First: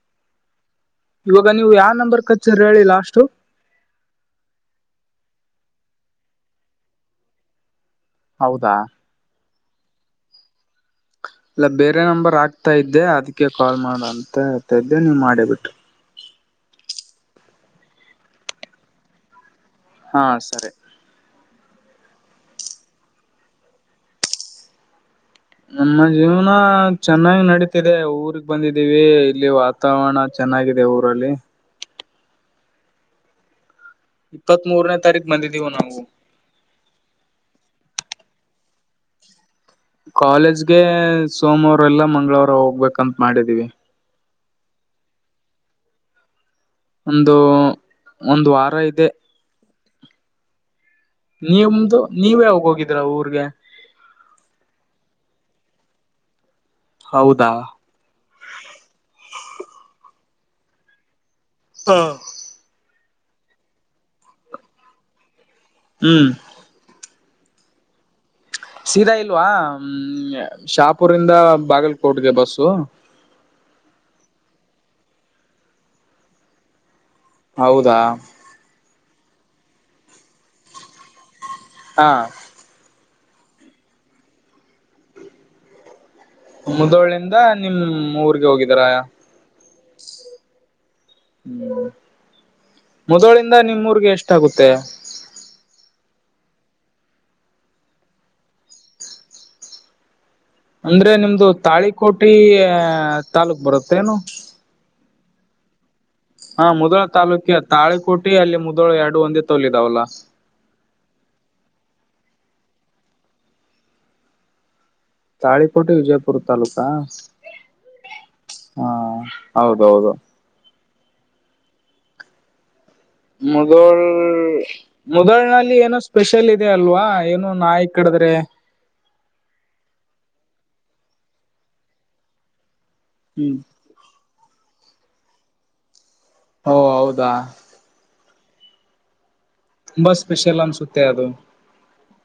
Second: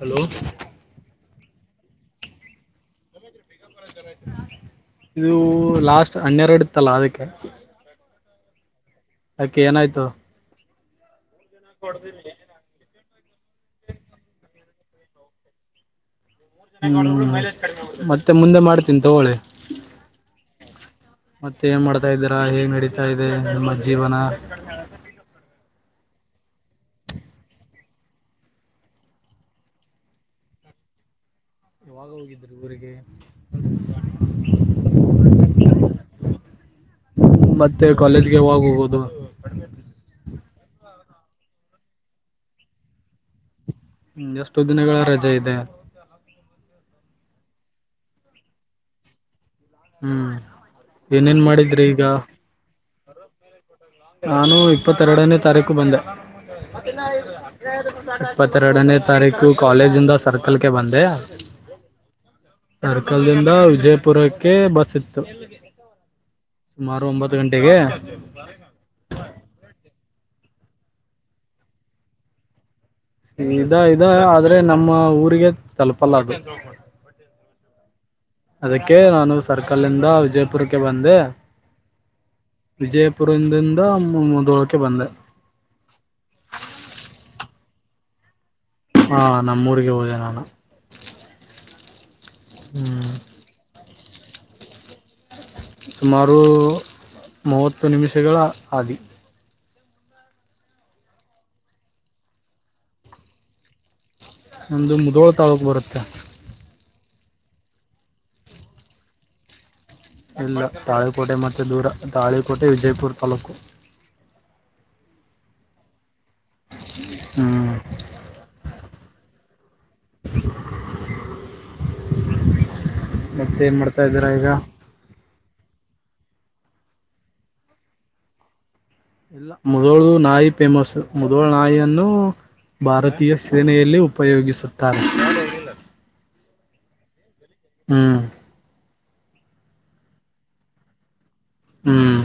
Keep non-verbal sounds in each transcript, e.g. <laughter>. Hello ಇವಾಗ ನೀವು ಯಾವ ನಂಬರ್ ಕಚ್ಚುದ್ರ ಹೇಳಿ ಲಾಸ್ಟು. ಇದು ಲಾಸ್ಟ್ ಹನ್ನೆರಡಿತ್ತಲ್ಲ ಅದಕ್ಕೆ. ಹೌದಾ ಏನಾಯ್ತು ಅಲ್ಲ ಬೇರೆ ನಂಬರ್ ಆಗ್ತಾ ಇದ್ದೆ ಅದಕ್ಕೆ ಕಾಲ್ ಮಾಡ ಅಂತೆ. <unintelligible> ತದ್ದೇ ನೀವು ಮಾಡೇ ಬಿಟ್ಟ್. ಹ್ಮ ಮತ್ತೆ ಮುಂದೆ ಮಾಡ್ತನಿ ತಗೊಳಿ. ಹಾ ಸರಿ. ಮತ್ತೆ ಏನ್ ಮಾಡ್ತಾ ಇದಿರ ಹೆಗ್ ನಡೀತಾ ಇದೆ ನಿಮ್ಮ ಜೀವನ. ನಮ್ಮ ಜೀವನ ಚೆನ್ನಾಗಿ ನಡೀತಿದೆ ಊರ್ಗ್ ಬಂದಿದ್ದೀವಿ ಇಲ್ಲಿ ವಾತಾವರಣ ಚೆನ್ನಾಗ ಇದೆ ಊರಲ್ಲಿ. ಯಾವಾಗ ಹೋಗಿದ್ರು ಊರಿಗೆ. ಇಪ್ಪತ್ತ್ ಮೂರನೇ ತಾರೀಕ್ ಬಂದಿದ್ದೀವ ನಾವು. ಮತ್ತೆ ಕಾಲೇಜ್ಗೆ ಯಾವಾಗೋಗುದು. ಕಾಲೇಜ್ಗೆ ಸೋಮವಾರ ಇಲ್ಲಾ ಮಂಗಳವಾರ ಹೋಗ್ಬೇಕಂತ ಮಾಡಿದೀವಿ. ಎಷ್ಟು ದಿನಗಳ ರಜೆ ಇದೆ. ಒಂದು ಒಂದ್ ವಾರ ಇದೆ. ಹ್ಮ್ ಏನೇನ್ ಮಾಡಿದ್ರಿ ನಿಮ್ದು ಈಗ ನೀವ್ ಯಾವಾಗ ಹೋಗಿದೀರ ಊರ್ಗೆ. ನಾನು ಇಪ್ಪತ್ತೆರಡನೇ ತಾರೀಕು ಬಂದೆ. ಹೌದಾ ಇಪ್ಪತ್ತೆರಡನೇ ತಾರೀಕು ಕಾಲೇಜಿಂದ ಸರ್ಕ <unintelligible> ಕಲ್ಕೆ ಬಂದೆ. ಹಾ ಸರ್ಕಲ್ ಇಂದ ವಿಜಯಪುರಕ್ಕೆ ಬಸ್ ಇತ್ತು ಹ್ಮ್ ಸುಮಾರು ಒಂಬತ್ ಹತ್ತು ಗಂಟೆಗೆ. ಸೀದಾ ಇಲ್ವಾ ಹ್ಮ್ ಶಾಪುರಿಂದ ಬಾಗಲ್ಕೋಟ್ಗೆ ಬಸ್ಸು. ಇದ ಇದ ಆದ್ರೆ ನಮ್ಮ ಊರಿಗೆ ತಲುಪಲ್ಲ ಅದು. ಹೌದಾ. ಅದಕ್ಕೆ ನಾನು ಸರ್ಕಲ್ ಇಂದ ವಿಜಯಪುರಕ್ಕೆ ಬಂದೆ. ಹಾ <unintelligible> ಪುರಂದಿಂದ ಮುದೋಳಕ್ಕೆ ಬಂದೆ. ಮುದೋಳಿಂದ ನಿಮ್ ಊರ್ಗೆ ಹೋಗಿ <unintelligible> ಯ ಹಾ ನಮ್ಮೂರಿಗೆ ಹೋದೆ ನಾನು ಹ್ಮ. ಹ್ಮ್ ಮುದೋಳಿಂದ ನಿಮ್ಮೂರ್ಗೆ ಎಷ್ಟಾಗುತ್ತೆ. ಸುಮಾರು ಮೂವತ್ತು ನಿಮಿಷಗಳ ಆಗಿ. ಅಂದ್ರೆ ನಿಮ್ದು ತಾಳಿಕೋಟಿ ತಾಲೂಕ್ ಬರುತ್ತೇನು. ನಮ್ದು ಮುದೋಳ್ ತಾಲೂಕ್ ಬರುತ್ತೆ. ನ ಮುದೋಳ ತಾಲೂಕ ತಾಳಿಕೋಟಿ ಅಲ್ಲಿ ಮುದೋಳ ಎರಡು ಒಂದ ತೋಲ್ ಇದಾವಲ್ಲಾ. ಇಲ್ಲ ತಾಳುಕೋಟೆ ಮತ್ತೆ ದೂರ. ತಾಳಿಕೋಟೆ ವಿಜಯಪುರ್ ತಾಲೂಕು. ತಾಳಿಕೋಟೆ ವಿಜಯಪುರ್ ತಾಲೂಕ ಹ್ಮ್ ಹಾ ಹೌದೌದು. ಮತ್ತೆ ಏನ್ ಮಾಡ್ತಾ ಮುದೋಳ್ ಇದ್ದೀರಾ ಈಗ ಮುದೋಳ್ನಲ್ಲಿ ಏನ. ಸ್ಪೆಷಲ್ ಇದೆ ಅಲ್ವಾ ಏನು ನಾಯಿ ಕಡದ್ರೆ. ಇಲ್ಲ ಮುದೋಳ ನಾಯಿ ಫೇಮಸ್ ಮುದೋಳ ನಾಯಿಯನ್ನು. ಭಾರತೀಯ ಹ್ಮ್ ಸೇನೆಯಲ್ಲಿ ಉಪಯೋಗಿಸುತ್ತಾರೆ. ಓ ಹೌದಾ. ಹ್ಮ್. ತುಂಬಾ ಸ್ಪೆಷಲ್ ಅನ್ಸುತ್ತೆ ಅದು. ಹ್ಮ್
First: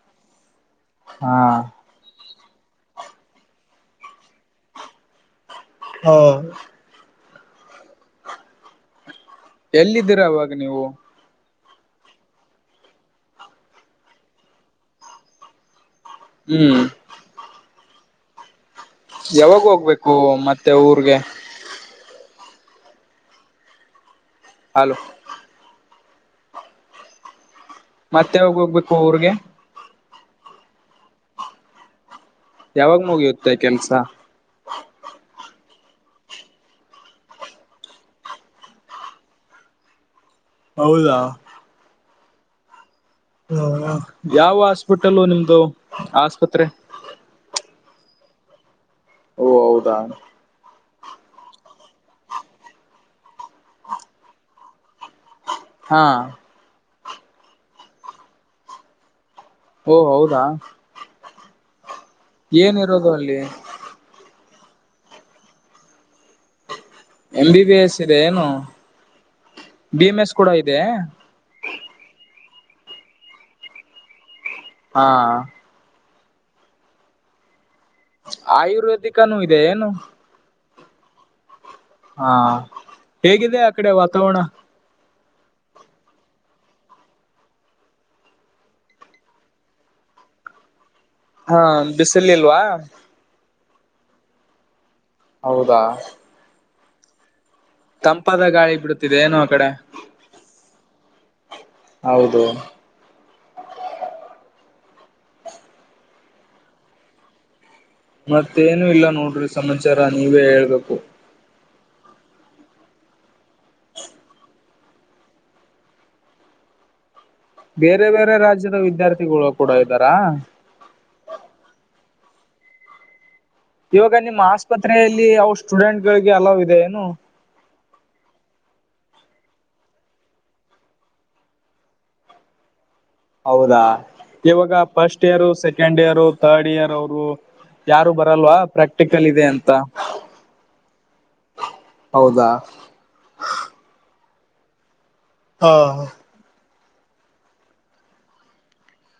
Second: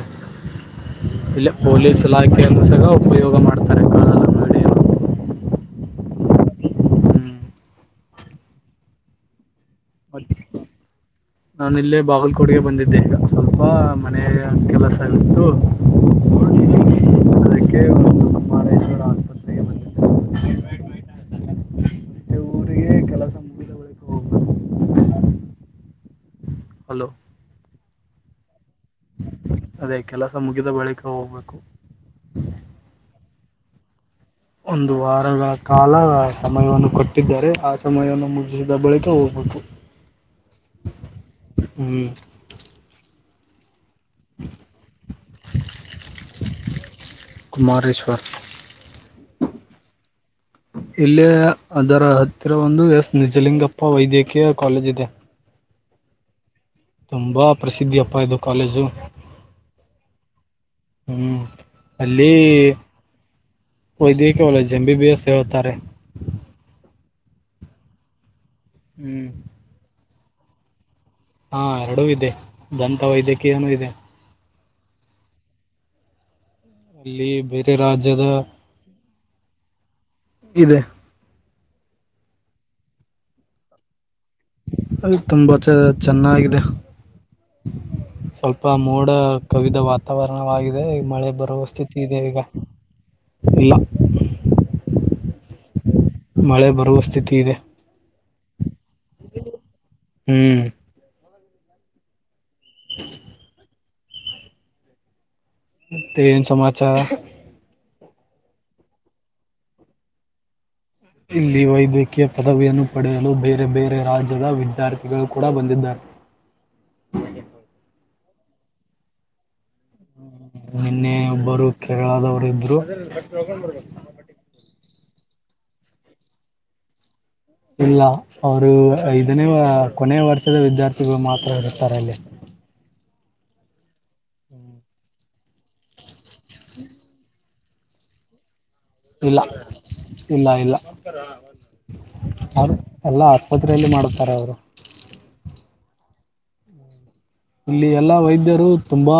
ಹಾ ಇಲ್ಲ ಪೊಲೀಸ್ ಇಲಾಖೆ. ದ ಸಹ ಉಪಯೋಗ ಮಾಡ್ತಾರೆ ಕಾಳ ನಡಿರು. ಹಾ. ಎಲ್ಲಿದ್ದೀರಾ ಅವಾಗ ನೀವು. ನಾನ ಇಲ್ಲೇ ಬಾಗಲಕೋಟೆಗೆ ಬಂದಿದ್ದೆ ಈಗ ಸ್ವಲ್ಪ ಮನೆಯ ಕೆಲಸ ಆಗತ್ತು. ಹ್ಮ್ <unintelligible> ಆಸ್ಪತ್ರೆಗೆ ಯಾವಾಗ ಬಂದಿದ್ದೆ ಹೋಗ್ಬೇಕು ಮತ್ತೆ ಊರ್ಗೆ. ಅ ಊರಿಗೆ ಕೆಲಸ ಮುಗಿದ ಬಳಿಕ ಹೋಗ್ಬೇಕು. ಹಲೋ. ಹಲೋ. ಮತ್ತ ಯಾವಾಗ ಹೋಗ್ಬೇಕು ಊರ್ಗೆ?. ಅದೇ ಕೆಲಸ ಮುಗಿದ ಬಳಿಕ ಹೋಗ್ಬೇಕು. ಯಾವಾಗ ಮುಗಿಯುತ್ತೆ ಕೆಲ್ಸಾ?. ಒಂದು ವಾರಗಳ ಕಾಲ ಸಮಯವನ್ನು ಕೊಟ್ಟಿದ್ದಾರೆ ಆ ಸಮಯವನ್ನು ಮುಗಿದ ಬಳಿಕ ಹೋಗಬೇಕು. <inaudible> ಹೌದಾ, ಹ್ ಯಾವ ಹಾಸ್ಪಿಟಲ್ ನಿಮ್ದು ಆಸ್ಪತ್ರೆ? ಮಾರೆಶ್ವ. ಓ ಹೌದಾ!. ಇಲ್ಲೆ ಅದರ ಹತ್ತಿರ ಒಂದು ಎಸ್ ನಿಜಲಿಂಗಪ್ಪ ವೈದ್ಯಕೀಯ ಕಾಲೇಜ್ ಇದೆ. ಹಾಂ. ತುಂಬ ಪ್ರಸಿದ್ದಿಯಪ್ಪ ಇದು ಕಾಲೇಜು.. ಓ ಹೌದಾ!. ಹ್ಮ್ ಅಲ್ಲಿ. ಏನಿರೋದು ಅಲ್ಲಿ ಕಾಲೇಜ ಎಮ್ ಬಿಬಿಎಸ್ ಹೇಳ್ತಾರೆ. ಎಮ್ ಬಿಬಿಎಸ್ ಇದೆ ಏನು. ಹ್ಮ್ ಎಮ್ಎಸ್ ಕೂಡ ಇದೆಯೆ. ಹಾಂ ಎರಡೂ ಇದೆ ದಂತ ವೈದ್ಯಕೀಯನು ಇದೆ. ಹಾಂ. ಇಲ್ಲಿ ಬೆ. ಆಯ್ರುವೇದಿಕ್ನು ಇದೆ ಏನು. ಇದೆ. ಹಾಂ ಹೇಗಿದೆ ಆ ಕಡೆ ವಾತಾವರಣ. ಅದು ತುಂಬಾ ಚ ಚೆನ್ನಾಗಿದೆ.. ಸ್ವಲ್ಪ ಮೋಡ ಕವಿದ ವಾತಾವರಣವಾಗಿದೆ. ಮಳೆ ಹಾ ಬರುವ ಸ್ಥಿತಿ ಇದೆ ಈಗ ಬಿಸಿಲಿಲ್ವಾ ಇಲ್ಲಾ?. ಹೌದಾ. ಮಳೆ ಬರುವ ಸ್ಥಿತಿ ಇದೆ. ತಂಪಾದ ಗಾಳಿ ಬಿಡುತಿದೆ ಏನೊ ಆ ಕಡೆ. ಹ್ಮ್ ಹೌದು. <inaudible> ಮತ್ತೆ ಏನ್ ಸಮಾಚಾರ. ಮತ್ತೇನು ಇಲ್ಲ ನೋಡ್ರಿ ಸಮಾಚಾರ ನೀವೇ ಹೇಳ್ಬೇಕು. ಇಲ್ಲಿ ವೈದ್ಯಕೀಯ ಪದವಿಯನ್ನು ಪಡೆಯಲು ಬೇರೆ ಬೇರೆ ರಾಜ್ಯದ ವಿದ್ಯಾರ್ಥಿಗಳು ಕೂಡ ಬಂದಿದ್ದಾರೆ. <unintelligible> ಬೇರೆ ಬೇರೆ ರಾಜ್ಯದ ವಿದ್ಯಾರ್ಥಿಗಳು ಕೂಡ ಇದಾರಾ. ನಿನ್ನೆ ಒಬ್ಬರು ಕೇರಳದವರು ಇದ್ರು. ಇವಾಗ ನಿಮ್ಮ್ ಆಸ್ಪತ್ರೆಯಲ್ಲಿ ಅವ್ರ ಸ್ಟೂಡೆಂಟ್ಗಳಿಗೆ ಅಲವ್ ಇದೆ ಏನು. ಇಲ್ಲ ಅವರು ಐದನೇ ಕೊನೆಯ ವರ್ಷದ ವಿದ್ಯಾರ್ಥಿಗಳು ಮಾತ್ರ ಇರುತ್ತಾರೆ ಅಲ್ಲಿ. <inaudible> ಹೌದಾ ಇವಾಗ first year second year third year ಅವರು. ಯಾರು ಬರಲ್ವಾ. ಪ್ರಾಕ್ಟಿಕಲ್ ಇಲ್ಲಾ ಇದೆ ಅಂತ ಇಲ್ಲಾ ಇಲ್ಲ. ಹೌದಾ ಅವ್ರ <unintelligible> ಎಲ್ಲ ಆಸ್ಪತ್ರೆಯಲ್ಲಿ ಮಾಡುತ್ತಾರೆ ಅವರು. ಆ ಇಲ್ಲಿ ಎಲ್ಲಾ ವೈದ್ಯರು ತುಂಬಾ.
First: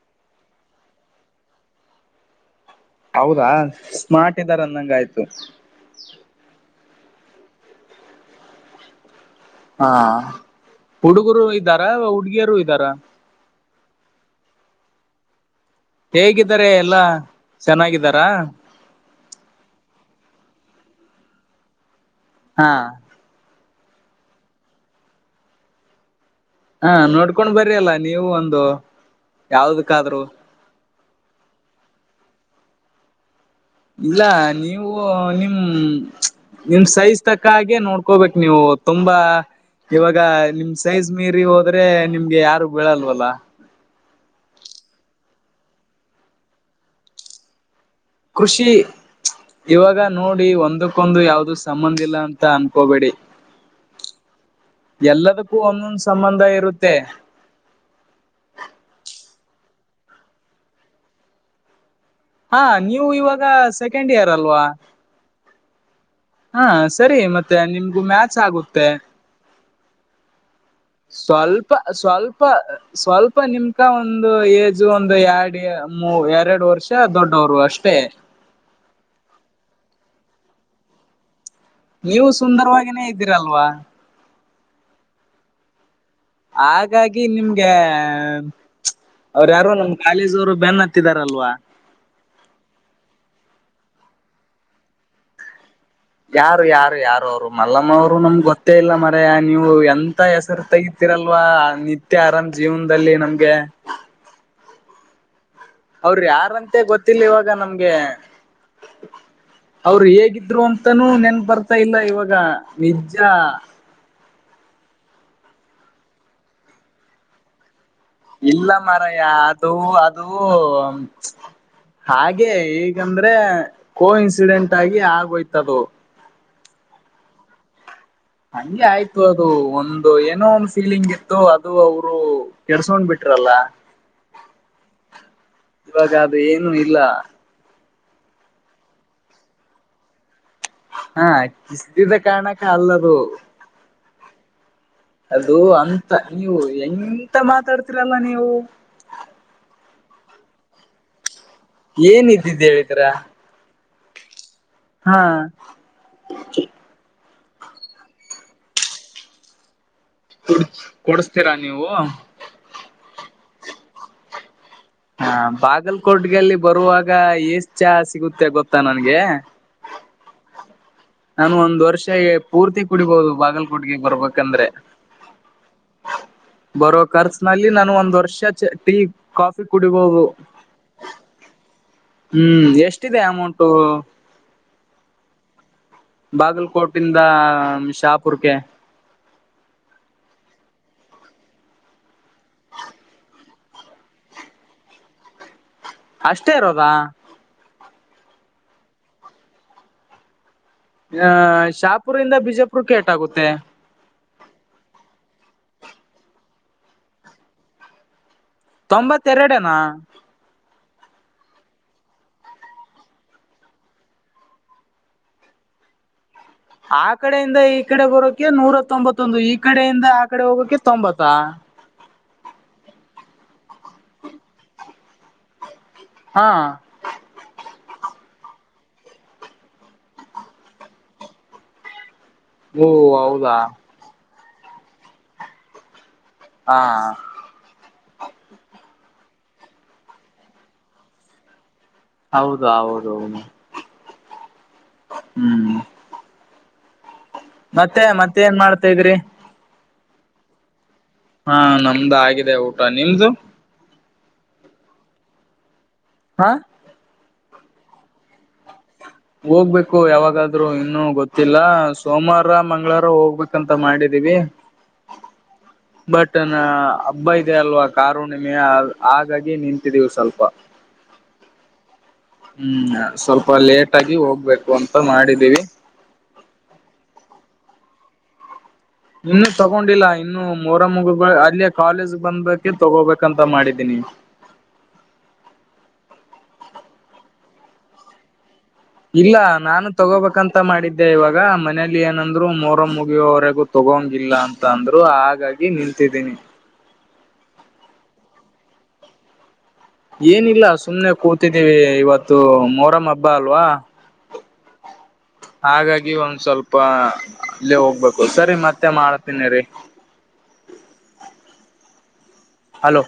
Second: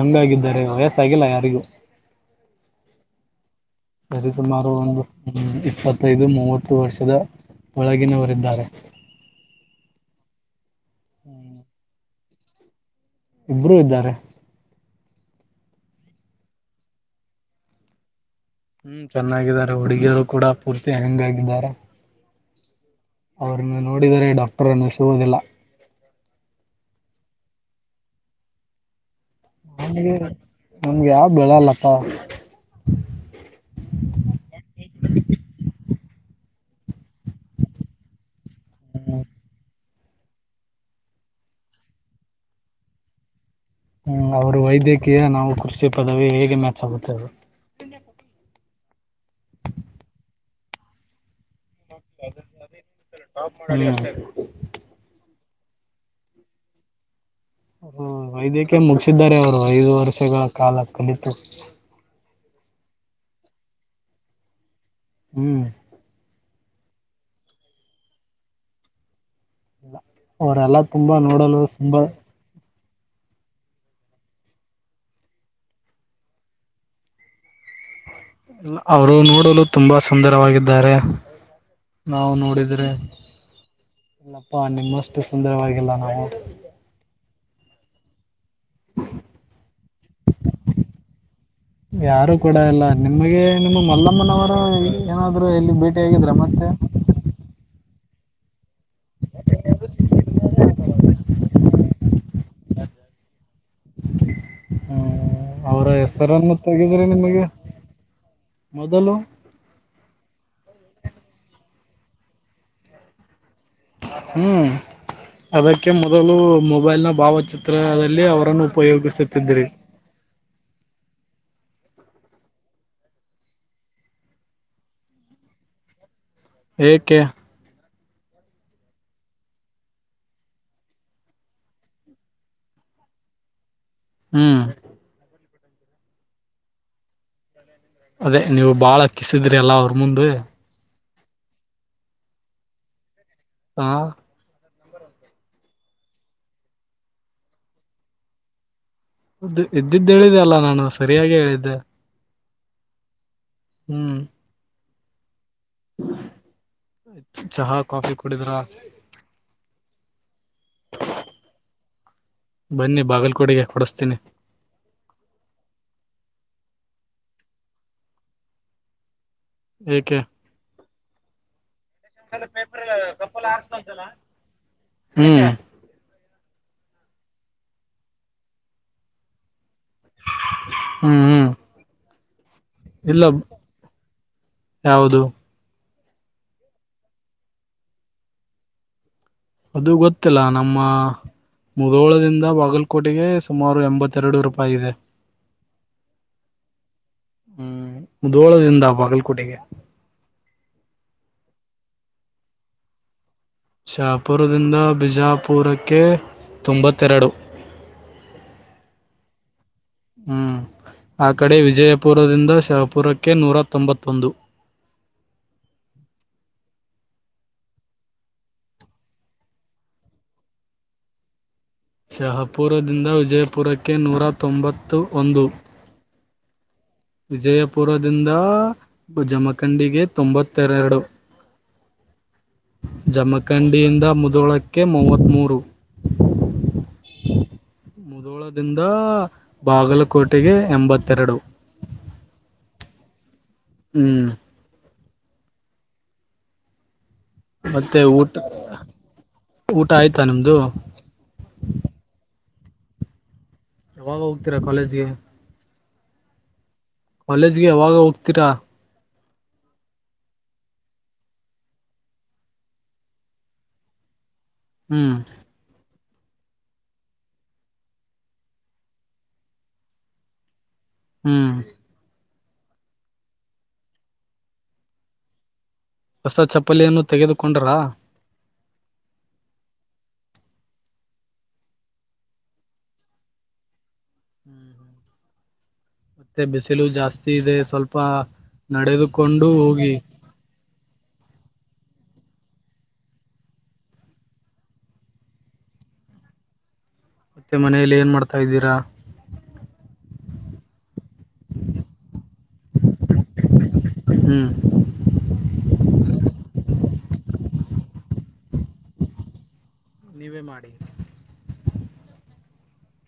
ಯಂಗ ಆಗಿದ್ದಾರೆ ವಯಸ್ಸಾಗಿಲ್ಲ ಯಾರಿಗೂ. ಹೌದಾ. ಸರಿ ಸ್ಮಾರ್ಟ್ ಇದ್ದಾರ ಸುಮಾರು ಅಂದಂಗ ಒಂದು ಆಯ್ತು ಇಪ್ಪತ್ತೈದು ಮೂವತ್ ಹತ್ತು ವರ್ಷದ ಒಳಗಿನವರಿದ್ದಾರೆ. ಹಾ ಹುಡುಗರು ಇದ್ದಾರ ಹುಡುಗಿಯರು ಇದ್ದಾರ. ಇಬ್ರೂ ಇದ್ದಾರೆ. ಹೇಗಿದ್ದಾರೆ ಎಲ್ಲಾ ಚೆನ್ನಾಗಿದ್ದಾರಾ. ಹ್ಮ್ ಚೆನ್ನಾಗಿದ್ದಾರೆ ಹುಡುಗಿಯರು ಕೂಡ ಪೂರ್ತಿ ಯಂಗ್ ಆಗಿದ್ದಾರೆ. ಹಾ ಅವ್ರನ್ನ ನೋಡಿದರೆ ಡಾಕ್ಟರ್ ಅನ್ನಿಸುವುದಿಲ್ಲ. ಹಾ ನೋಡ್ಕೊಂಡ್ ಬರ್ರಿ ಅಲ್ಲ ನೀವು ಒಂದು ಯಾವ್ದಕ್ಕಾದ್ರು. ನಮ್ಗ ಯಾವ ಬಿಳಲ್ಲಪ್ಪ. ಇಲ್ಲ ನೀವು ನಿಮ್ ನಿಮ್ಮ ಸೈಜ್ ತಕ್ಕ ಹಾಗೆ ನೋಡ್ಕೋಬೇಕ್ ನೀವು ತುಂಬಾ. ಇವಾಗ ನಿಮ್ಮ ಸೈಜ್ ಮೀರಿ ಹೋದ್ರೆ ನಿಮ್ಗೆ ಯಾರು ಬಿಳಲ್ವಲ್ಲ. ಹ್ಮ್ ಅವರು ವೈದ್ಯಕೀಯ ನಾವು ಕೃಷಿ ಪದವಿ ಹೇಗೆ ಮ್ಯಾಚ್ ಆಗುತ್ತೆ. ಕೃಷಿ ಇವಾಗ ನೋಡಿ ಒಂದಕ್ಕೊಂದು ಯಾವ್ದು ಸಂಬಂಧ ಇಲ್ಲ ಅಂತಾ ಅನ್ಕೋಬೇಡಿ ಹ್ಮ್ ಎಲ್ಲದಕ್ಕೂ. ಒಂದೊಂದು ಸಂಬಂಧ ಇರುತ್ತೆ. ಹ್ಮ್ ವೈದ್ಯಕಿಯಾ ಮುಗಸಿದ್ದಾರೆ ಅವರು ಐದು ವರ್ಷಗಳ ಕಾಲ ಮುಗೀತು. ಹ ನೀವು ಇವಾಗ ಸೆಕೆಂಡ್ ಇಯರ್ ಅಲ್ವಾ. ಹ್ಮ್ ಹ ಸರಿ ಮತ್ತೆ ನಿಮ್ಗೂ ಮ್ಯಾಚ್ ಆಗುತ್ತೆ. ಅವರೆಲ್ಲ ತುಂಬಾ ನೋಡಲ್ಲ ಸ್ವಲ್ಪ ತುಂಬಾ. ಸ್ವಲ್ಪ ಸ್ವಲ್ಪ ನಿಮ್ಕ ಒಂದು ಏಜು ಒಂದು ಎರಡ್ ಮೂರು ಎರಡು ವರ್ಷ ದೊಡ್ಡವರು ಅಷ್ಟೇ. ಅವರು ನೋಡಲು ತುಂಬಾ ಸುಂದರವಾಗಿದ್ದಾರೆ. ನೀವು ನಾವು ನೋಡಿದ್ರೆ ಸುಂದರವಾಗಿನೇ ಇದ್ದೀರಲ್ವಾ ನಿಮ್ಮಷ್ಟು ಸುಂದರವಾಗಿಲ್ಲ ಬ್ರೋ. ಹಾಗಾಗಿ ನಿಮ್ಗೆ. ಅವ್ರ ಯಾರು ನಮ್ ಕಾಲೇಜ್ ಅವರು ಬೆನ್ ಹತ್ತಿದಾರಲ್ವಾ. ಯಾರು ಕೂಡ ಎಲ್ಲ ನಿಮಗೆ ನಿಮ್ಮ ಮಲ್ಲಮ್ಮನವರು ಏನಾದ್ರು ಎಲ್ಲಿ ಬಿಟ್ ಯಾರು ಯಾರು ಯಾರು ಅವ್ರು ಮಲ್ಲಮ್ಮ ಅವ್ರು ನಮ್ಗ್ ಗೊತ್ ಮತ್ತ ಇಲ್ಲ ಮರ್ಯಾ ನೀವು ಎಂತ ಹೆಸರು ತಗತಿರಲ್ವಾ ನಿತ್ಯ ಆರಾಮ ಜೀವನದಲ್ಲಿ ನಮ್ಗೆ. <inaudible> ಹ್ಮ್. ಅವರ ಅವ್ರ ಹೆಸರನ್ನು ಯಾರಂತೆ ತೆಗೆದ್ರೆ ಗೊತ್ತಿಲ್ಲ ನಿಮಗೆ ಇವಾಗ ನಮ್ಗೆ. ಮೊದಲು ಅವರು ಹೇಗಿದ್ರು ಅಂತಾನೂ ನೆನ್ ಬರ್ತಾ. ತ ಇಲ್ಲ ಇವಾಗ ನಿಜ. ಹ್ಮ್ ಅದಕ್ಕೆ ಮೊದಲು ಮೊಬೈಲ್ ನ ಭಾವಚಿತ್ರ ಅದಕ್ಕೆ. ಇಲ್ಲ ಮಾರಾಯ ಅದು ಅದು. ಹಾಗೆ ಈಗಂದ್ರೆ ಕೋ ಇನ್ಸಿಡೆಂಟ್ ಆಗಿ ಆಗೋಯ್ತದು. ಏಕೆ. ಹಂಗೆ ಆಯ್ತು ಅದು ಒಂದು ಏನೋ ಒಂದು ಫೀಲಿಂಗ್ ಇತ್ತು ಅದು ಅವರು ಕೆರ್ಸ್ಕೊಂಡ್ ಬಿಟ್ಟ. ಅಲ್ಲ. ಹ್ಮ್. ಇವಾಗ ಅದು ಏನು ಇಲ್ಲ. ಅದೇ ನೀವು ಬಾಳ ಕಿಸಿದ್ರಿ ಅಲ್ಲ ಅವ್ರ ಮುಂದೆ. ಹಾ ಕಿಸ್ದಿದ ಕಾರಣಕ್ಕೆ ಅಲ್ಲದು. ಹಾ. ಅದು ಅಂತಾ ನೀವು ಎಂತ ಮಾತಾಡ್ತಿರಲ್ಲ ನೀವು. ದು ಇದ್ದಿದ್ದು ಹೇಳಿದೆ ಅಲ್ಲಾ ನಾನು ಸರಿಯಾಗಿ ಹೇಳಿದ್ದೆ. ಏನ್ದಿದ್ದು ಹೇಳಿದ್ರ ಹಾ. ಆಯ್ತು ಚಹಾ ಕಾಫಿ ಕುಡಿದ್ರ. ಡ್ ಕೊಡಸ್ತೀರಾ ನೀವು. ಕುಡಿಯ ಕೊಡಿಸ್ತೀನಿ. ಹಾ ಬಾಗಲ್ಕೋಟ್ಗಲ್ಲಿ ಬರುವಾಗ ಎಷ್ಟ್ ಚಾ ಸಿಗುತ್ತೆ ಗೊತ್ತಾ ನನ್ಗೆ. ಏಕೆ. ನಾನು ಒಂದ್ ವರ್ಷ ಪೂರ್ತಿ ಕುಡಿಬೋದು ಬಾಗಲ್ಕೋಟ್ಗೆ ಬರ್ಬೇಕಂದ್ರೆ. ಹ್ಮ. ಬರೋ ಖರ್ಚ್ನಲ್ಲಿ ನಾನು ಒಂದ್ ವರ್ಷ ಟೀ ಕಾಫಿ. ಕುಡಿಬೋದು. ಹ್ಮ್ ಹ್ಮ್ ಹ್ಮ್ ಎಷ್ಟಿದೆ ಇಲ್ಲ ಅಮೌಂಟು. ಯಾವುದು ಬಾಗಲ್ಕೋಟ ಇಂದ ಶಹಾಪೂರ್ಗೆ. ಅದು ಗೊತ್ತಿಲ್ಲ ನಮ್ಮ ಮುದೋಳದಿಂದ ಬಾಗಲಕೋಟೆಗೆ. ಸುಮಾರು ಎಂಬತ್ತೆರಡು ರೂಪಾಯಿ ಇದೆ. ಅಷ್ಟೇ ಇರೋದಾ. ಹ್ಮ್ ಮುಧೋಳದಿಂದ ಬಾಗಲಕೋಟೆಗೆ. ಆ ಶಾಪುರ್ ಇಂದ ಬಿಜಪುರಕ್ಕೆೇಟಾಗುತ್ತೆ. ಶಾಪುರದಿಂದ ಬಿಜಾಪು. ಪೂರಕ್ಕೆ ತೊಂಬತ್ತೆರಡು. ತೊಂಬತ್ತೆರಡನಾ. ಹ್ಮ್ ಆ ಕಡೆ ವಿಜಯಪುರದಿಂದ ಶಹಾಪುರಕ್ಕೆ ನೂರ ತೊಂಬತ್ತೊಂದು. <inaudible> <unintelligible> ಆ ಕಡೆಯಿಂದ ಈ ಕಡೆ ಬರೋಕೆ ನೂರ ತೊಂಬತ್ತೊಂದು ಈ ಕಡೆಯಿಂದ ಆ ಕಡೆ ಹೋಗೋಕೆ ತೊಂಬತ್ತಾ. ಶಹಪುರದಿಂದ ವಿಜಯಪುರಕ್ಕೆ ನೂರಾ ತೊಂಬತ್ತು ಒಂದು. ಹಾ. ವಿಜಯಪುರದಿಂದ ಜಮಖಂಡಿಗೆ ತೊಂಬತ್ತೆರರಡು. ಓ ಹೌದಾ ಜಮಖಂಡಿಯಿಂದ ಮುದಳಕ್ಕೆ ಮೂವತ್ತ್ತ್ಮ ಮೂರು. ಹಾ ಮುದೋಳದಿಂದ ಬಾಗಲಕೋಟೆಗೆ ಎಂಬತ್ತೆರಡು ಹೌದು ಹೌದುೌದು ಹ್ಮ್ ಹ್ಮ್ ಮತ್ತೆ ಮತ್ತೆ ಏನ್ ಮಾಡ್ತಾ ಇದ್ರಿ ಊ ಆಯ್ತಾ ನಮ್ದು ಹಾ ನಮ್ದು ಆಗಿದೆ ಊಟ ನಿಮ್ದು ಯಾವಾಗ ಹೋಗ್ತೀರಾ ಕಾಲೇಜ್ಗೆ ಹಾ ಕಾಲೇಜ್ಗೆ ಯಾವಾಗ ಹೋಗ್ತೀರಾ ಹೋಗ್ಬೇಕು ಯಾವಾಗಾದ್ರು ಇನ್ನುೂ ಗೊತ್ತಿಲ್ಲ ಸೋಮವಾರ ಮಂಗ್ಗಳಾರ ಹೋಗ್ಬೇಕಂತ ಮಾಡಿದೀವಿ ಹ್ಮ್ ಬಟ್ ನ ಹಬ್ಬ ಇದೆ ಅಲ್ವಾ ಕಾರುಣ್ಣಿಮೆ ಹಾಗಾಗಿ ನಿಂತಿದೀವಿ ಸ್ವಲ್ಪ ಹ್ಮ್ ಹ್ಮ್ ಸ್ವಲ್ಪ ಲೇಟ್ ಆಗಿ ಹೋಗ್ಬೇಕು ಅಂತ ಮಾಡಿದ್ದೀವಿ ಹೊಸ ಚಪ್ಪಲಿಯನ್ನು ತೆಗೆದುಕೊಂಡ್ರಾ ಇನ್ನು ತಗೊಂಡಿಲ್ಲ ಇನ್ನು ಮರ ಮುಗ ಅಲ್ಲಿಯ ಕಾಲೇಜ್ ಬಂದಬೇಕೆ ತಗೋಬೇಕಂತ ಮಾಡಿದ್ದೀನಿ ಹ್ಮ್ ಹ್ಮ್ ಮತ್ತೆ ಬಿಸಿಲು ಜಾಸ್ತಿ ಇದೆ ಸ್ವಲ್ಪ ಇಲ್ಲ ನಡೆದುಕೊಂಡು ನಾನು ಹೋಗಿ ತಗೋಬೇಕಂತ ಮಾಡಿದ್ದೆ ಇವಾಗ ಮನಲಿ ಏನು ಂದ್ರು ಮೋರ ಮುಗಿಯವರೆಗೂ ತಗೋಂಗಿಲ್ಲ ಅಂತ ಅಂದ್ರು ಹಾಗಾಗಿ ನಿಂತಿದ್ದೀನಿ ಮೆ ಮನೆಯಲ್ಲಿ ಏನ್ ಮಾಡ್ತಇದಿರಾ ಏನಿಲ್ಲ ಸುಮ್ನೆ ಕೂತಿದ್ದೀವಿ ಇವತ್ತು ಮೊರಂ ಹಬ್ಬ ಅಲ್ವಾ ಹ್ಮ್ ಹಾಗಾಗಿ ಒಂದ್ ಸ್ವಲ್ಪ ಅಲ್ಲೇ ಹೋಗ್ಬೇಕು ಸರಿ ಮತ್ತೆ ಮಾಡತೀನಿ ರೀ ನೀವೇ ಮಾಡಿ ಹಲೋ